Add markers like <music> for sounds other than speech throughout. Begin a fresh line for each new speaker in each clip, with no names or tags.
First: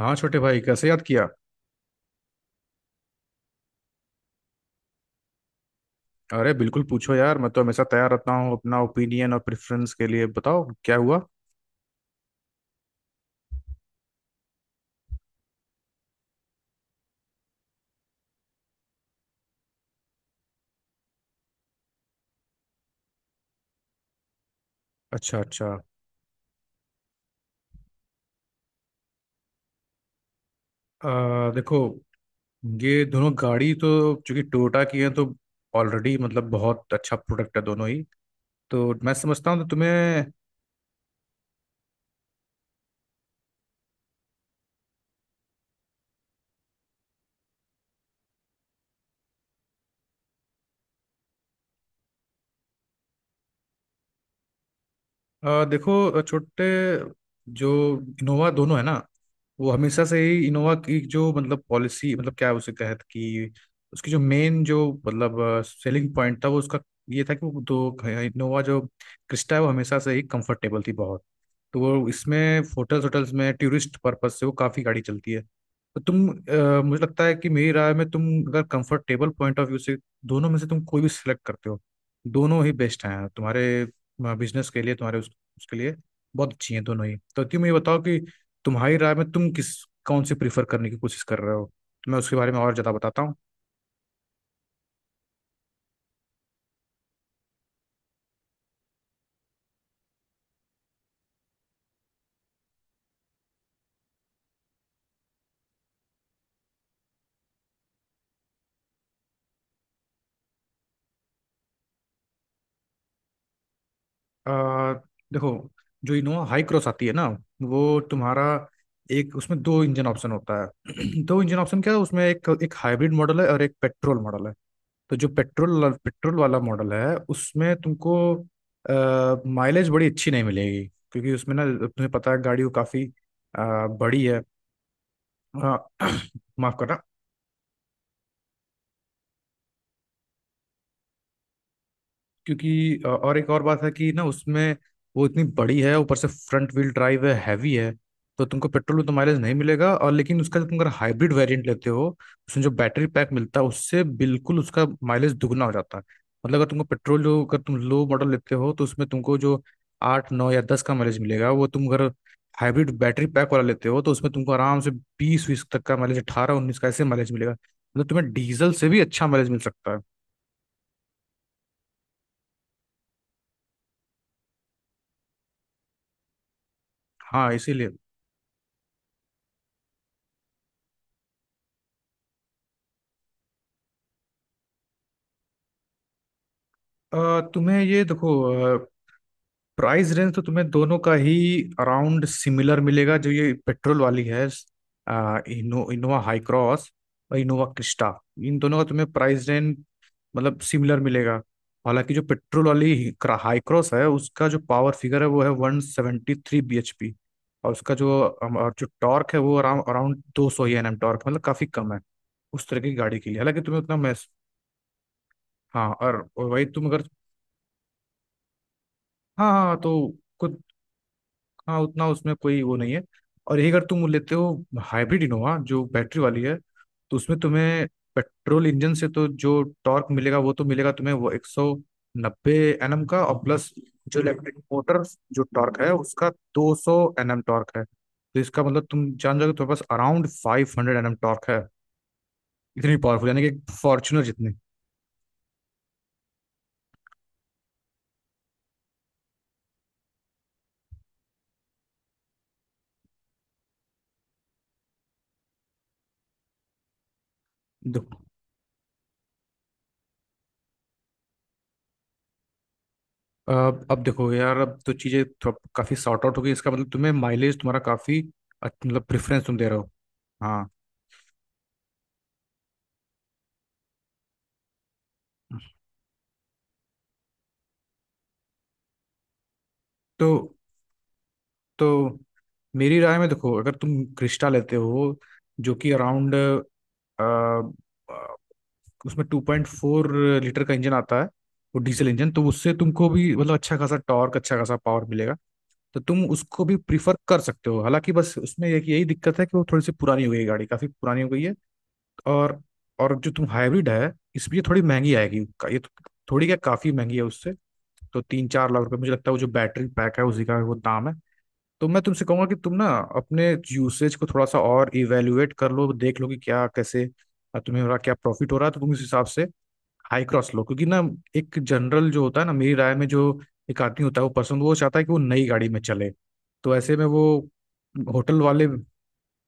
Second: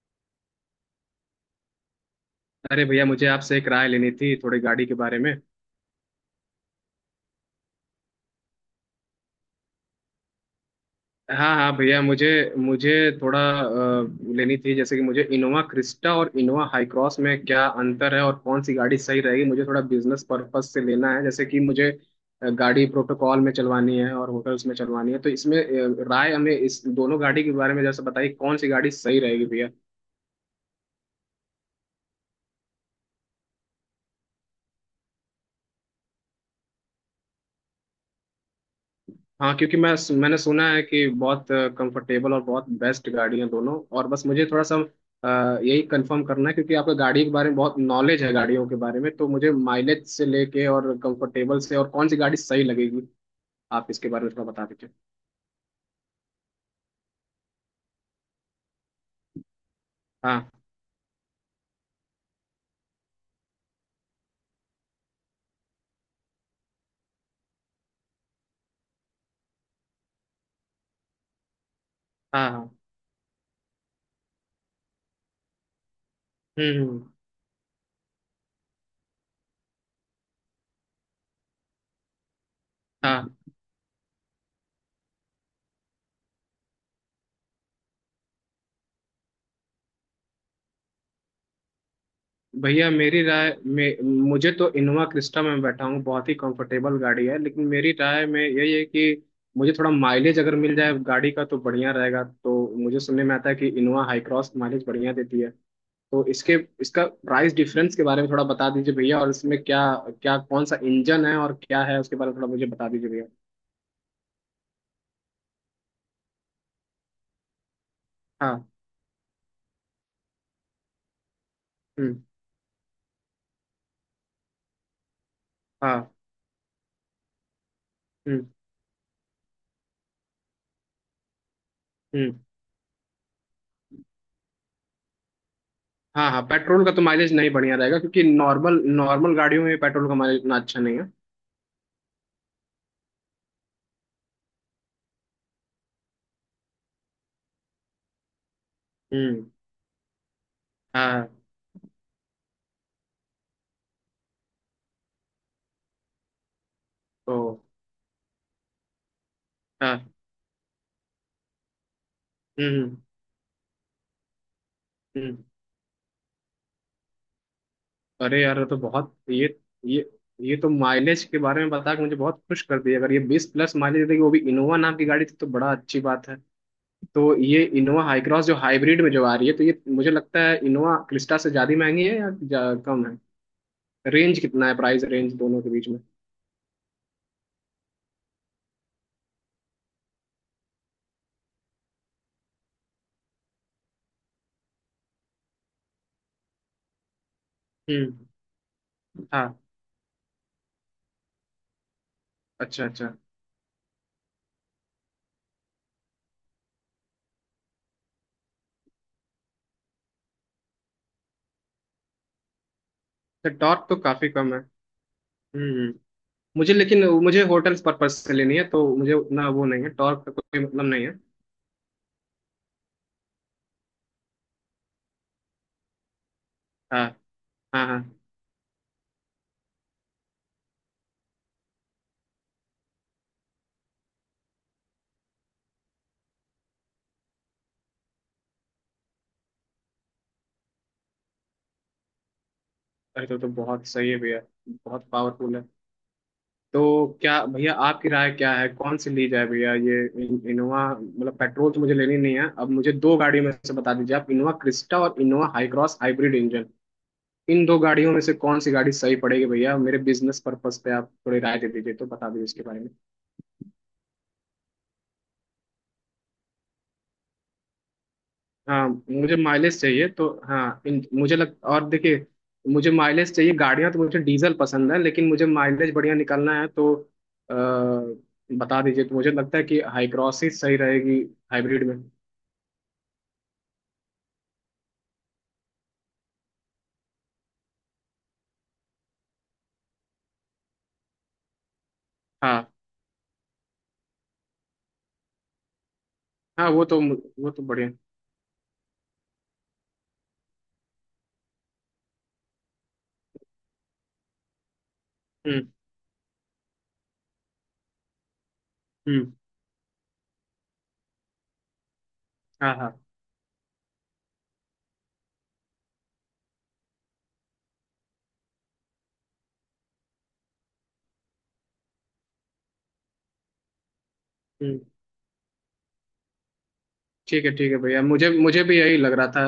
हाँ छोटे भाई, कैसे याद किया।
अरे भैया मुझे आपसे एक राय लेनी थी थोड़ी गाड़ी के बारे में।
अरे बिल्कुल पूछो यार, मैं तो हमेशा तैयार रहता हूँ अपना ओपिनियन और प्रेफरेंस के लिए। बताओ क्या हुआ।
हाँ हाँ भैया मुझे मुझे थोड़ा लेनी थी जैसे कि मुझे इनोवा क्रिस्टा और इनोवा हाई क्रॉस में क्या अंतर है और कौन सी गाड़ी सही रहेगी मुझे थोड़ा बिजनेस पर्पज से लेना है जैसे कि मुझे गाड़ी प्रोटोकॉल में चलवानी है और होटल्स में चलवानी है तो
अच्छा
इसमें
अच्छा।
राय हमें इस दोनों गाड़ी के बारे में जैसे बताइए कौन सी गाड़ी सही रहेगी भैया।
देखो, ये दोनों गाड़ी तो चूंकि टोयोटा की है तो ऑलरेडी मतलब बहुत अच्छा प्रोडक्ट है दोनों ही। तो मैं समझता
हाँ
हूँ तो
क्योंकि मैं
तुम्हें
मैंने सुना है कि बहुत कंफर्टेबल और बहुत बेस्ट गाड़ी है दोनों, और बस मुझे थोड़ा सा यही कंफर्म करना है क्योंकि आपका गाड़ी के बारे में बहुत नॉलेज है गाड़ियों के बारे में, तो मुझे माइलेज से लेके और कंफर्टेबल से और कौन सी गाड़ी सही लगेगी आप इसके बारे में थोड़ा बता दीजिए।
देखो छोटे, जो इनोवा दोनों है ना, वो हमेशा से ही
हाँ
इनोवा की जो मतलब पॉलिसी मतलब क्या उसे कहते कि उसकी जो मेन जो मतलब सेलिंग पॉइंट था वो उसका ये था कि वो दो इनोवा जो क्रिस्टा है वो हमेशा से ही कंफर्टेबल थी बहुत। तो वो
हाँ
इसमें
हाँ।
होटल्स होटल्स में टूरिस्ट पर्पस से वो काफ़ी गाड़ी चलती है। तो तुम
हम्म
मुझे
हम्म,
लगता है कि मेरी राय में तुम अगर कंफर्टेबल पॉइंट ऑफ व्यू से दोनों में से तुम कोई भी सिलेक्ट करते हो, दोनों ही बेस्ट हैं
हाँ।
तुम्हारे बिजनेस के लिए। तुम्हारे उसके लिए बहुत अच्छी हैं दोनों ही। तो तुम ये बताओ कि तुम्हारी राय में तुम किस कौन सी प्रीफर करने की कोशिश कर रहे हो, मैं उसके बारे में और
भैया
ज़्यादा
मेरी
बताता हूँ।
राय में मुझे तो इनोवा क्रिस्टा में बैठा हूँ बहुत ही कंफर्टेबल गाड़ी है, लेकिन मेरी राय में यही है कि मुझे थोड़ा माइलेज अगर मिल जाए गाड़ी का तो बढ़िया रहेगा। तो मुझे सुनने में आता है कि इनोवा हाई क्रॉस माइलेज बढ़िया देती है, तो इसके इसका प्राइस डिफरेंस के बारे में थोड़ा बता दीजिए भैया, और इसमें क्या क्या कौन सा इंजन है और क्या है उसके बारे में थोड़ा मुझे बता दीजिए भैया।
आ, देखो, जो इनोवा हाई क्रॉस आती है ना, वो तुम्हारा
हाँ।
एक उसमें दो इंजन ऑप्शन होता है। <clears throat> दो इंजन ऑप्शन क्या है,
हम्म।
उसमें एक एक हाइब्रिड मॉडल है और एक पेट्रोल मॉडल है। तो जो पेट्रोल
हाँ।
पेट्रोल वाला मॉडल है उसमें तुमको
हम्म
माइलेज बड़ी अच्छी नहीं मिलेगी, क्योंकि उसमें ना, तुम्हें पता
हम्म।
है गाड़ी वो काफ़ी बड़ी है। आ,
हाँ
<clears throat>
हाँ,
माफ
पेट्रोल का
करना,
तो माइलेज नहीं बढ़िया रहेगा क्योंकि नॉर्मल नॉर्मल गाड़ियों में पेट्रोल का माइलेज इतना अच्छा नहीं है।
क्योंकि और एक और बात है कि ना, उसमें वो इतनी बड़ी है, ऊपर से फ्रंट व्हील ड्राइव है, हैवी है। तो तुमको पेट्रोल में तो माइलेज
हम्म।
नहीं मिलेगा, और लेकिन उसका जो तुम अगर हाइब्रिड
हाँ।
वेरिएंट लेते हो उसमें जो बैटरी पैक मिलता है उससे बिल्कुल उसका माइलेज दुगना हो जाता है। मतलब अगर तुमको पेट्रोल
ओ।
जो अगर तुम लो मॉडल लेते हो तो उसमें तुमको जो
हाँ।
8, 9 या 10 का माइलेज मिलेगा, वो तुम अगर हाइब्रिड
हम्म
बैटरी पैक वाला लेते हो तो उसमें तुमको आराम से
हम्म।
बीस बीस तक का माइलेज, 18, 19 का, ऐसे माइलेज मिलेगा, मतलब तुम्हें
अरे यार ये
डीजल
तो
से भी
बहुत
अच्छा माइलेज मिल सकता है।
ये ये तो माइलेज के बारे में बता के मुझे बहुत खुश कर दिया। अगर ये 20 प्लस माइलेज देगी वो भी इनोवा नाम की गाड़ी थी तो बड़ा अच्छी बात है। तो
हाँ
ये
इसीलिए
इनोवा हाई क्रॉस जो हाइब्रिड में जो आ रही है, तो ये मुझे लगता है इनोवा क्रिस्टा से ज्यादा महंगी है या कम है। रेंज कितना है प्राइस रेंज दोनों के बीच में।
तुम्हें ये देखो, प्राइस रेंज तो तुम्हें दोनों का ही अराउंड सिमिलर मिलेगा। जो ये पेट्रोल वाली है, इनोवा हाई क्रॉस और इनोवा
हम्म।
क्रिस्टा, इन दोनों का तुम्हें प्राइस
हाँ।
रेंज मतलब सिमिलर मिलेगा। हालांकि जो पेट्रोल
अच्छा
वाली
अच्छा।
हाई क्रॉस है उसका जो पावर फिगर है वो है 173 BHP, और उसका जो और जो टॉर्क है वो अराउंड अराउंड 200 Nm टॉर्क, मतलब काफी कम है उस तरह की गाड़ी के लिए।
तो
हालांकि तुम्हें
टॉर्क
उतना
तो
महस।
काफी कम है। हम्म
हाँ
हम्म।
और वही
मुझे,
तुम अगर।
लेकिन मुझे होटल्स पर्पज से लेनी है तो मुझे उतना
हाँ हाँ
वो
हाँ,
नहीं है,
तो
टॉर्क का
कुछ,
कोई मतलब नहीं है।
हाँ उतना उसमें कोई वो नहीं है। और यही अगर तुम लेते हो हाइब्रिड इनोवा जो बैटरी वाली है,
हाँ
तो उसमें
हाँ
तुम्हें
हाँ,
पेट्रोल इंजन से तो जो टॉर्क मिलेगा वो तो मिलेगा तुम्हें, वो 190 Nm का, और प्लस जो इलेक्ट्रिक मोटर जो टॉर्क है उसका 200 Nm टॉर्क है, तो इसका मतलब तुम जान जाओगे तुम्हारे पास अराउंड 500 Nm टॉर्क है, इतनी
अरे
पावरफुल,
तो,
यानी
तो
कि
बहुत सही है
फॉर्चुनर
भैया,
जितनी।
बहुत पावरफुल है। तो क्या भैया आपकी राय क्या है कौन सी ली जाए भैया? ये इनोवा मतलब पेट्रोल तो मुझे लेनी नहीं है, अब मुझे दो गाड़ियों में से बता दीजिए आप, इनोवा क्रिस्टा और Innova Hycross hybrid engine, इन दो गाड़ियों में से कौन सी गाड़ी सही पड़ेगी भैया मेरे बिजनेस पर्पस पे? आप थोड़ी राय दे दीजिए तो बता दीजिए इसके बारे में।
अब देखो यार, अब तो चीजें काफी सॉर्ट आउट हो गई, इसका मतलब तुम्हें माइलेज तुम्हारा काफी
हाँ,
मतलब
मुझे
प्रेफरेंस तुम दे रहे
माइलेज
हो।
चाहिए तो
हाँ,
हाँ मुझे लग और देखिए, मुझे माइलेज चाहिए गाड़ियाँ, तो मुझे डीजल पसंद है लेकिन मुझे माइलेज बढ़िया निकालना है तो आ, बता दीजिए। तो मुझे लगता है कि
तो
हाईक्रॉस ही सही रहेगी हाइब्रिड में।
तो मेरी राय में देखो, अगर तुम क्रिस्टा लेते हो जो कि अराउंड उसमें 2.4 लीटर का इंजन आता है, वो डीजल इंजन, तो
हाँ
उससे तुमको भी मतलब अच्छा खासा टॉर्क, अच्छा खासा पावर मिलेगा। तो तुम उसको
हाँ।
भी प्रीफर कर
वो तो
सकते हो,
बढ़िया।
हालांकि बस उसमें एक यही दिक्कत है कि वो थोड़ी सी पुरानी हो गई है, गाड़ी काफी पुरानी हो गई है। और और जो तुम हाइब्रिड है इसमें ये थोड़ी महंगी आएगी।
हम्म
ये तो थोड़ी क्या काफी महंगी है उससे। तो 3, 4 लाख रुपए मुझे लगता है
हम्म।
वो जो बैटरी पैक है उसी का वो दाम है। तो मैं तुमसे कहूंगा कि तुम
हाँ
ना,
हाँ।
अपने यूसेज को थोड़ा सा और इवेल्युएट कर लो, देख लो कि क्या कैसे तुम्हें हो रहा, क्या प्रॉफिट हो रहा है, तो तुम इस हिसाब से हाई क्रॉस लो। क्योंकि ना, एक जनरल जो होता है ना, मेरी राय में जो एक आदमी होता है, वो पर्सन वो
हम्म।
चाहता है कि वो नई गाड़ी में चले। तो ऐसे में वो
ठीक है भैया, मुझे
होटल
मुझे
वाले,
भी यही लग रहा था।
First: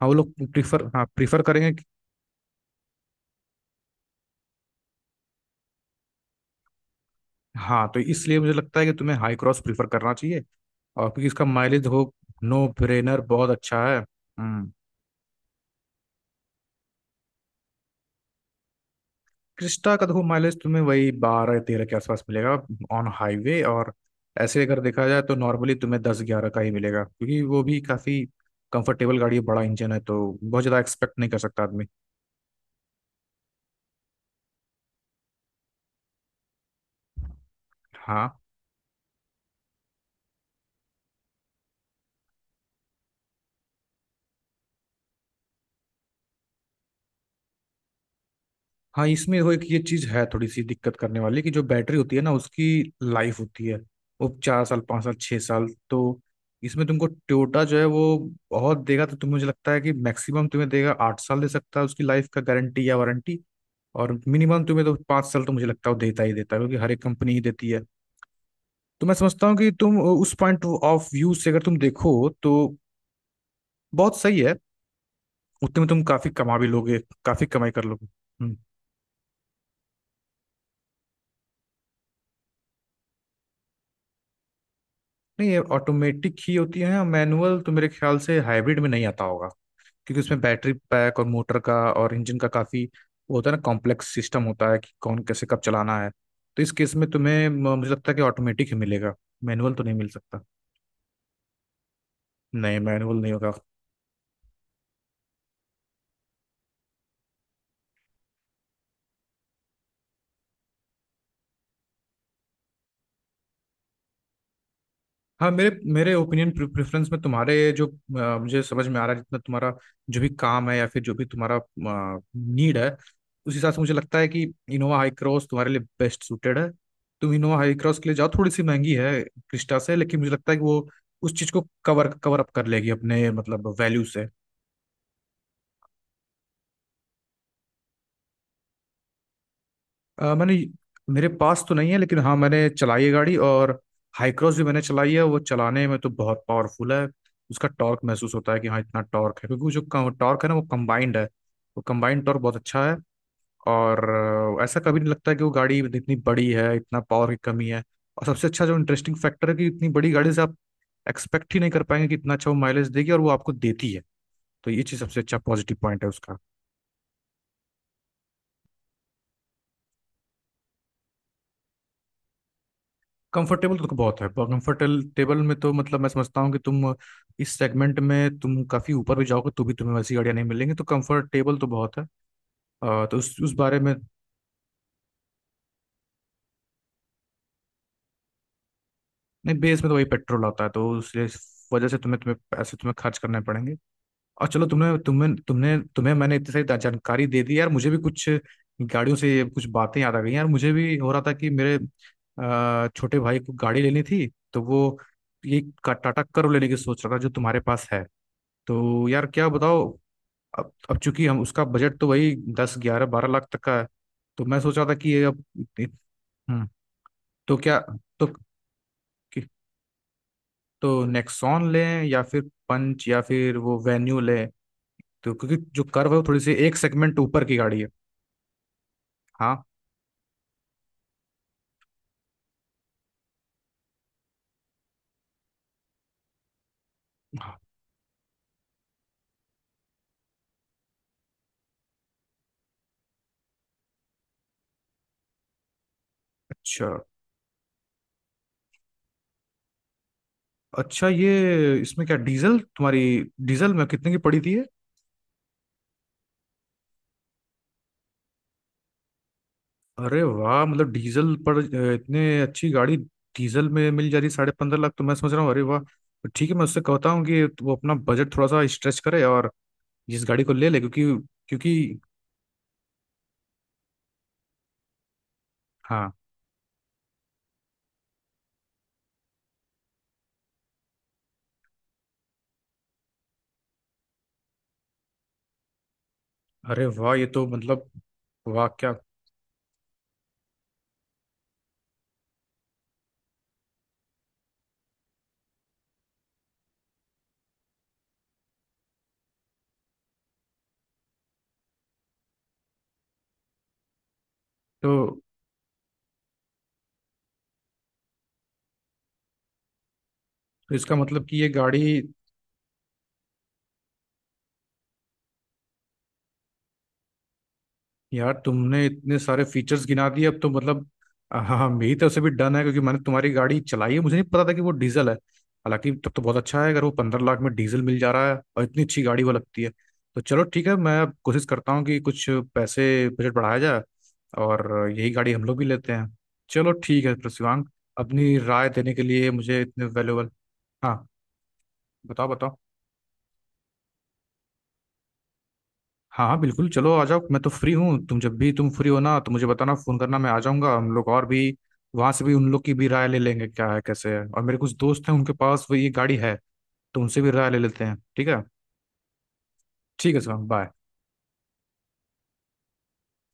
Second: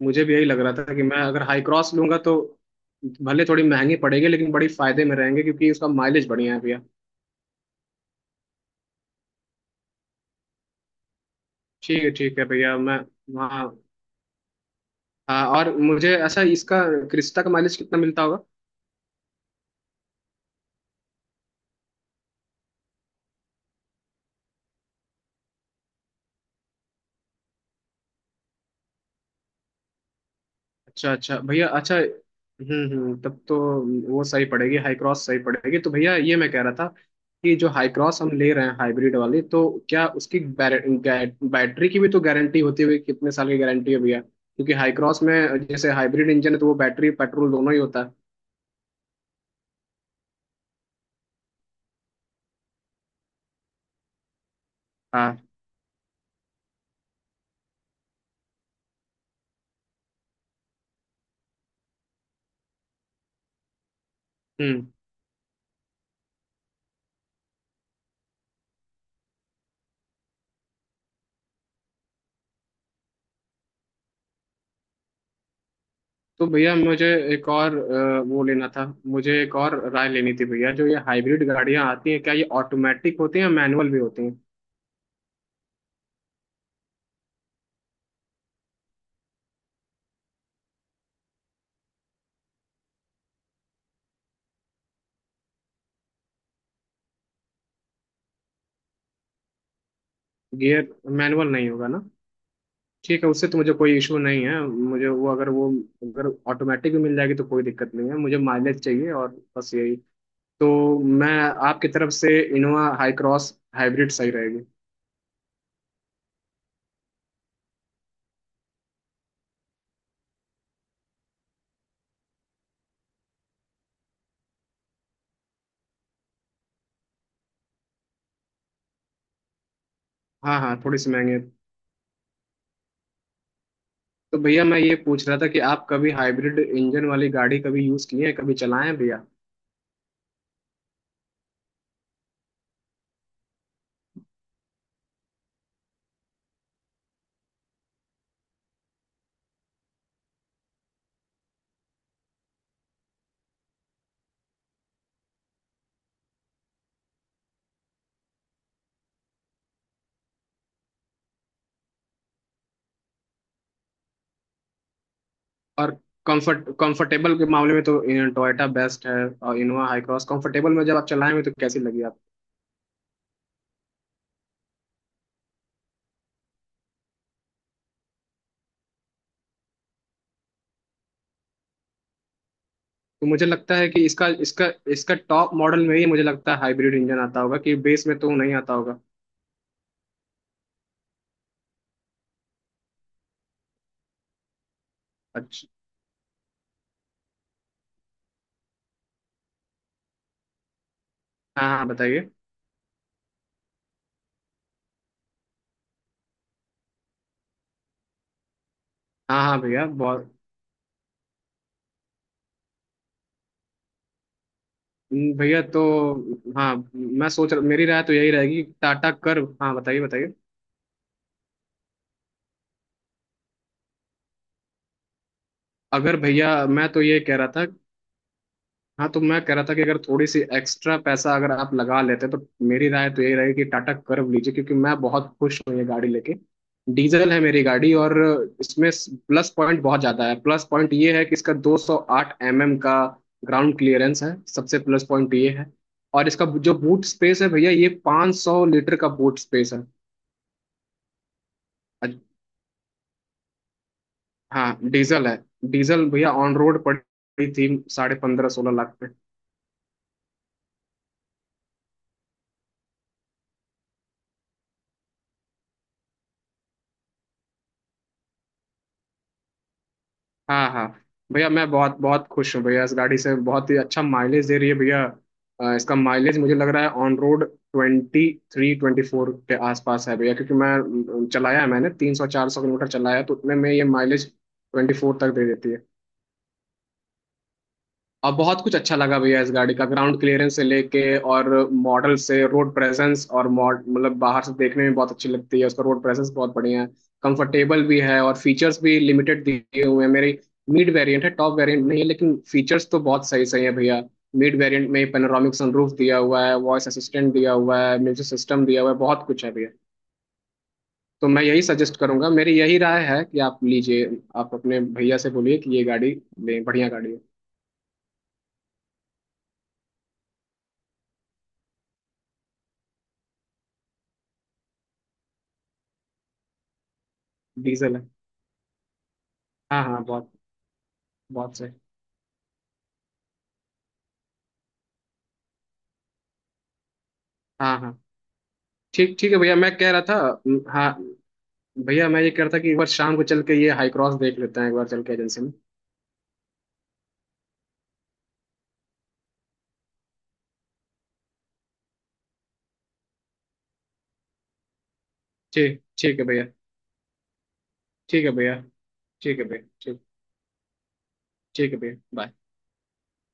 हाँ वो
मुझे
लोग
भी यही लग रहा
प्रीफर,
था कि
हाँ
मैं
प्रीफर
अगर हाई
करेंगे।
क्रॉस लूंगा तो भले थोड़ी महंगी पड़ेगी, लेकिन बड़ी फायदे में रहेंगे क्योंकि उसका माइलेज बढ़िया है भैया।
हाँ, तो इसलिए मुझे लगता है कि तुम्हें हाई क्रॉस प्रीफर करना चाहिए। और क्योंकि इसका माइलेज हो,
ठीक है
नो
भैया मैं,
ब्रेनर, बहुत
हाँ
अच्छा है। हम्म।
हाँ, और मुझे अच्छा इसका क्रिस्टा का माइलेज कितना मिलता होगा?
क्रिस्टा का देखो माइलेज तुम्हें वही 12, 13 के आसपास मिलेगा ऑन हाईवे, और ऐसे अगर देखा जाए तो नॉर्मली तुम्हें 10, 11 का ही मिलेगा, क्योंकि वो भी काफी कंफर्टेबल गाड़ी है, बड़ा इंजन है तो बहुत ज्यादा
अच्छा
एक्सपेक्ट नहीं
अच्छा
कर सकता
भैया,
आदमी।
अच्छा। हम्म, तब तो वो सही पड़ेगी, हाई क्रॉस सही पड़ेगी। तो भैया ये मैं कह रहा था कि जो हाई क्रॉस
हाँ
हम ले रहे हैं हाइब्रिड वाली, तो क्या उसकी बैटरी की भी तो गारंटी होती हुई कितने साल की गारंटी है भैया, क्योंकि हाई क्रॉस में जैसे हाइब्रिड इंजन है तो वो बैटरी पेट्रोल दोनों ही होता है।
हाँ। इसमें वो एक ये चीज है थोड़ी सी दिक्कत करने वाली कि जो बैटरी होती है ना, उसकी लाइफ होती है वो चार साल पाँच साल छः
हाँ।
साल तो इसमें तुमको टोयोटा जो है वो बहुत देगा, तो तुम्हें मुझे लगता है कि मैक्सिमम तुम्हें देगा 8 साल दे सकता है उसकी लाइफ का गारंटी या वारंटी। और मिनिमम तुम्हें
हम्म।
तो 5 साल तो मुझे लगता है वो देता ही देता है, क्योंकि हर एक कंपनी ही देती है। तो मैं समझता हूँ कि तुम उस पॉइंट ऑफ व्यू से अगर तुम देखो तो बहुत सही है, उतने में तुम काफी
तो
कमा भी
भैया
लोगे,
मुझे
काफी
एक
कमाई
और
कर लोगे।
वो
हम्म।
लेना था, मुझे एक और राय लेनी थी भैया, जो ये हाइब्रिड गाड़ियां आती हैं क्या ये ऑटोमेटिक होती हैं या मैनुअल भी होती हैं?
नहीं, ये ऑटोमेटिक ही होती है, मैनुअल तो मेरे ख्याल से हाइब्रिड में नहीं आता होगा, क्योंकि उसमें बैटरी पैक और मोटर का और इंजन का काफ़ी वो होता है ना, कॉम्प्लेक्स सिस्टम होता है कि कौन कैसे कब चलाना है। तो इस केस में तुम्हें मुझे लगता है कि ऑटोमेटिक ही मिलेगा, मैनुअल तो नहीं मिल सकता।
गियर मैनुअल नहीं होगा ना?
नहीं, मैनुअल
ठीक है,
नहीं
उससे
होगा।
तो मुझे कोई इशू नहीं है मुझे, वो अगर ऑटोमेटिक भी मिल जाएगी तो कोई दिक्कत नहीं है, मुझे माइलेज चाहिए और बस यही। तो मैं, आपकी तरफ से इनोवा हाई क्रॉस हाइब्रिड सही रहेगी।
हाँ मेरे मेरे ओपिनियन प्रेफरेंस में तुम्हारे जो मुझे समझ में आ रहा है जितना तुम्हारा जो भी काम है या फिर जो भी तुम्हारा नीड है, उस हिसाब से मुझे लगता है कि इनोवा हाई क्रॉस तुम्हारे लिए बेस्ट सूटेड है। तुम इनोवा हाई क्रॉस के लिए जाओ, थोड़ी सी महंगी है क्रिस्टा से, लेकिन मुझे लगता है
हाँ
कि
हाँ
वो
थोड़ी सी महंगी
उस
है।
चीज को कवर कवर अप कर लेगी अपने मतलब वैल्यू से।
तो भैया मैं ये पूछ रहा था कि आप कभी हाइब्रिड इंजन वाली गाड़ी कभी यूज़ किए हैं कभी चलाएं हैं भैया?
मैंने, मेरे पास तो नहीं है, लेकिन हाँ मैंने चलाई है गाड़ी, और हाई क्रॉस भी मैंने चलाई है, वो चलाने में तो बहुत पावरफुल है। उसका टॉर्क महसूस होता है कि हाँ इतना टॉर्क है, क्योंकि वो जो टॉर्क है ना वो कंबाइंड है, वो कंबाइंड टॉर्क बहुत अच्छा है। और ऐसा कभी नहीं लगता है कि वो गाड़ी इतनी बड़ी है, इतना पावर की कमी है। और सबसे अच्छा जो इंटरेस्टिंग फैक्टर है कि इतनी बड़ी गाड़ी से आप एक्सपेक्ट ही नहीं कर पाएंगे कि इतना अच्छा वो माइलेज देगी, और वो आपको देती है। तो ये चीज़ सबसे अच्छा पॉजिटिव
और
पॉइंट है उसका।
कंफर्टेबल के मामले में तो टोयोटा बेस्ट है, और इनोवा हाई क्रॉस कंफर्टेबल में जब आप चलाएंगे तो कैसी लगी आप?
कंफर्टेबल तो बहुत है, कंफर्टेबल टेबल में तो मतलब मैं समझता हूँ कि तुम इस सेगमेंट में तुम काफ़ी ऊपर भी जाओगे तो भी तुम्हें वैसी गाड़ियाँ नहीं मिलेंगी, तो कंफर्टेबल तो बहुत है। तो
तो
उस
मुझे
उस
लगता
बारे
है
में।
कि इसका इसका इसका टॉप मॉडल में ही मुझे लगता है हाइब्रिड इंजन आता होगा, कि बेस में तो नहीं आता होगा।
नहीं, बेस में तो वही पेट्रोल आता है, तो उसलिए इस वजह से तुम्हें तुम्हें पैसे तुम्हें खर्च करने पड़ेंगे। और चलो,
अच्छा।
तुमने तुम्हें मैंने इतनी सारी जानकारी दे दी यार, मुझे भी कुछ गाड़ियों से ये कुछ बातें याद आ गई। यार मुझे भी हो रहा था कि मेरे
हाँ हाँ बताइए।
छोटे भाई को गाड़ी लेनी थी, तो वो ये टाटा कर्व लेने की सोच रहा था जो तुम्हारे पास है। तो यार
हाँ
क्या
हाँ
बताओ।
भैया, बहुत
अब चूंकि हम उसका बजट तो वही 10, 11, 12 लाख तक का है, तो मैं सोच रहा था कि ये अब।
भैया तो।
हम्म।
हाँ मैं सोच
तो
रहा,
क्या,
मेरी राय तो
तो
यही रहेगी टाटा कर्व। हाँ बताइए बताइए।
तो नेक्सॉन लें या फिर पंच या फिर वो वेन्यू लें, तो क्योंकि जो कर्व
अगर
है वो थोड़ी सी
भैया,
एक
मैं तो ये
सेगमेंट
कह
ऊपर
रहा
की
था,
गाड़ी है।
हाँ, तो मैं कह रहा
हाँ
था कि अगर थोड़ी सी एक्स्ट्रा पैसा अगर आप लगा लेते तो मेरी राय तो यही रहेगी कि टाटा कर्व लीजिए, क्योंकि मैं बहुत खुश हूँ ये गाड़ी लेके। डीजल है
हाँ।
मेरी गाड़ी, और इसमें प्लस पॉइंट बहुत ज़्यादा है। प्लस पॉइंट ये है कि इसका 208 mm का ग्राउंड क्लियरेंस है, सबसे प्लस पॉइंट ये है। और इसका जो
अच्छा
बूट स्पेस है भैया, ये 500 लीटर का बूट स्पेस है।
अच्छा, ये इसमें क्या
अज-
डीजल तुम्हारी, डीजल में कितने की पड़ी थी।
हाँ डीजल है। डीजल भैया ऑन रोड पड़ी थी 15.5-16 लाख पे।
अरे वाह, मतलब डीजल पर इतने अच्छी गाड़ी डीजल में मिल जा रही है 15.5 लाख, तो मैं सोच रहा हूँ अरे वाह, तो ठीक है मैं उससे कहता हूँ कि वो अपना बजट थोड़ा सा स्ट्रेच करे और इस गाड़ी को
हाँ
ले ले
हाँ
क्योंकि
भैया, मैं बहुत
क्योंकि,
बहुत खुश हूँ भैया इस गाड़ी से, बहुत ही अच्छा माइलेज दे रही है भैया। इसका
हाँ।
माइलेज मुझे लग रहा है ऑन रोड 23-24 के आसपास है भैया, क्योंकि मैं चलाया है, मैंने 300-400 किलोमीटर चलाया है, तो उतने में ये माइलेज 24 तक दे देती है।
अरे वाह, ये तो मतलब
अब बहुत
वाह
कुछ
क्या।
अच्छा लगा भैया इस गाड़ी का, ग्राउंड क्लियरेंस से लेके और मॉडल से, रोड प्रेजेंस, और मॉड मतलब बाहर से देखने में बहुत अच्छी लगती है, उसका रोड प्रेजेंस बहुत बढ़िया है। कंफर्टेबल भी है, और फीचर्स भी लिमिटेड दिए हुए हैं। मेरी मिड वेरिएंट है, टॉप वेरिएंट नहीं है, लेकिन फीचर्स तो बहुत सही सही है भैया। मिड वेरिएंट
तो
में पेनोरामिक सनरूफ दिया हुआ है, वॉइस असिस्टेंट दिया हुआ है, म्यूजिक सिस्टम दिया हुआ है, बहुत कुछ है भैया।
इसका मतलब
तो
कि
मैं
ये
यही सजेस्ट
गाड़ी।
करूंगा, मेरी यही राय है कि आप लीजिए, आप अपने भैया से बोलिए कि ये गाड़ी लें, बढ़िया गाड़ी है।
यार तुमने इतने सारे फीचर्स गिना दिए अब तो मतलब, हाँ हाँ, मेरी तरफ से भी डन है, क्योंकि मैंने तुम्हारी गाड़ी चलाई है, मुझे नहीं पता था कि वो डीजल है, हालांकि तब तो बहुत अच्छा है अगर वो 15 लाख में डीजल
डीजल
मिल
है।
जा रहा है और इतनी अच्छी गाड़ी वो लगती है।
हाँ हाँ
तो
बहुत,
चलो ठीक है, मैं अब कोशिश
बहुत सही।
करता हूँ कि कुछ पैसे, बजट बढ़ाया जाए, और यही गाड़ी हम लोग भी लेते हैं। चलो ठीक है शिवांग,
हाँ हाँ।
अपनी राय देने के
ठीक
लिए
ठीक है भैया,
मुझे
मैं
इतने
कह रहा था,
वैल्यूबल।
हाँ,
हाँ
भैया मैं
बताओ
ये कह रहा
बताओ।
था कि एक बार शाम को चल के ये हाई क्रॉस देख लेते हैं, एक बार चल के एजेंसी में।
हाँ हाँ, बिल्कुल चलो आ जाओ, मैं तो फ्री हूँ, तुम जब भी तुम फ्री हो ना तो मुझे बताना, फोन करना, मैं आ जाऊंगा, हम लोग और भी वहां से भी उन लोग की भी राय ले लेंगे क्या है कैसे है, और मेरे कुछ दोस्त हैं उनके पास वो
ठीक
ये गाड़ी
ठीक है
है,
भैया।
तो उनसे भी राय ले लेते हैं,
ठीक
ठीक
है
है।
भैया। ठीक है भैया। ठीक
ठीक है सर, बाय।
ठीक है भैया, बाय।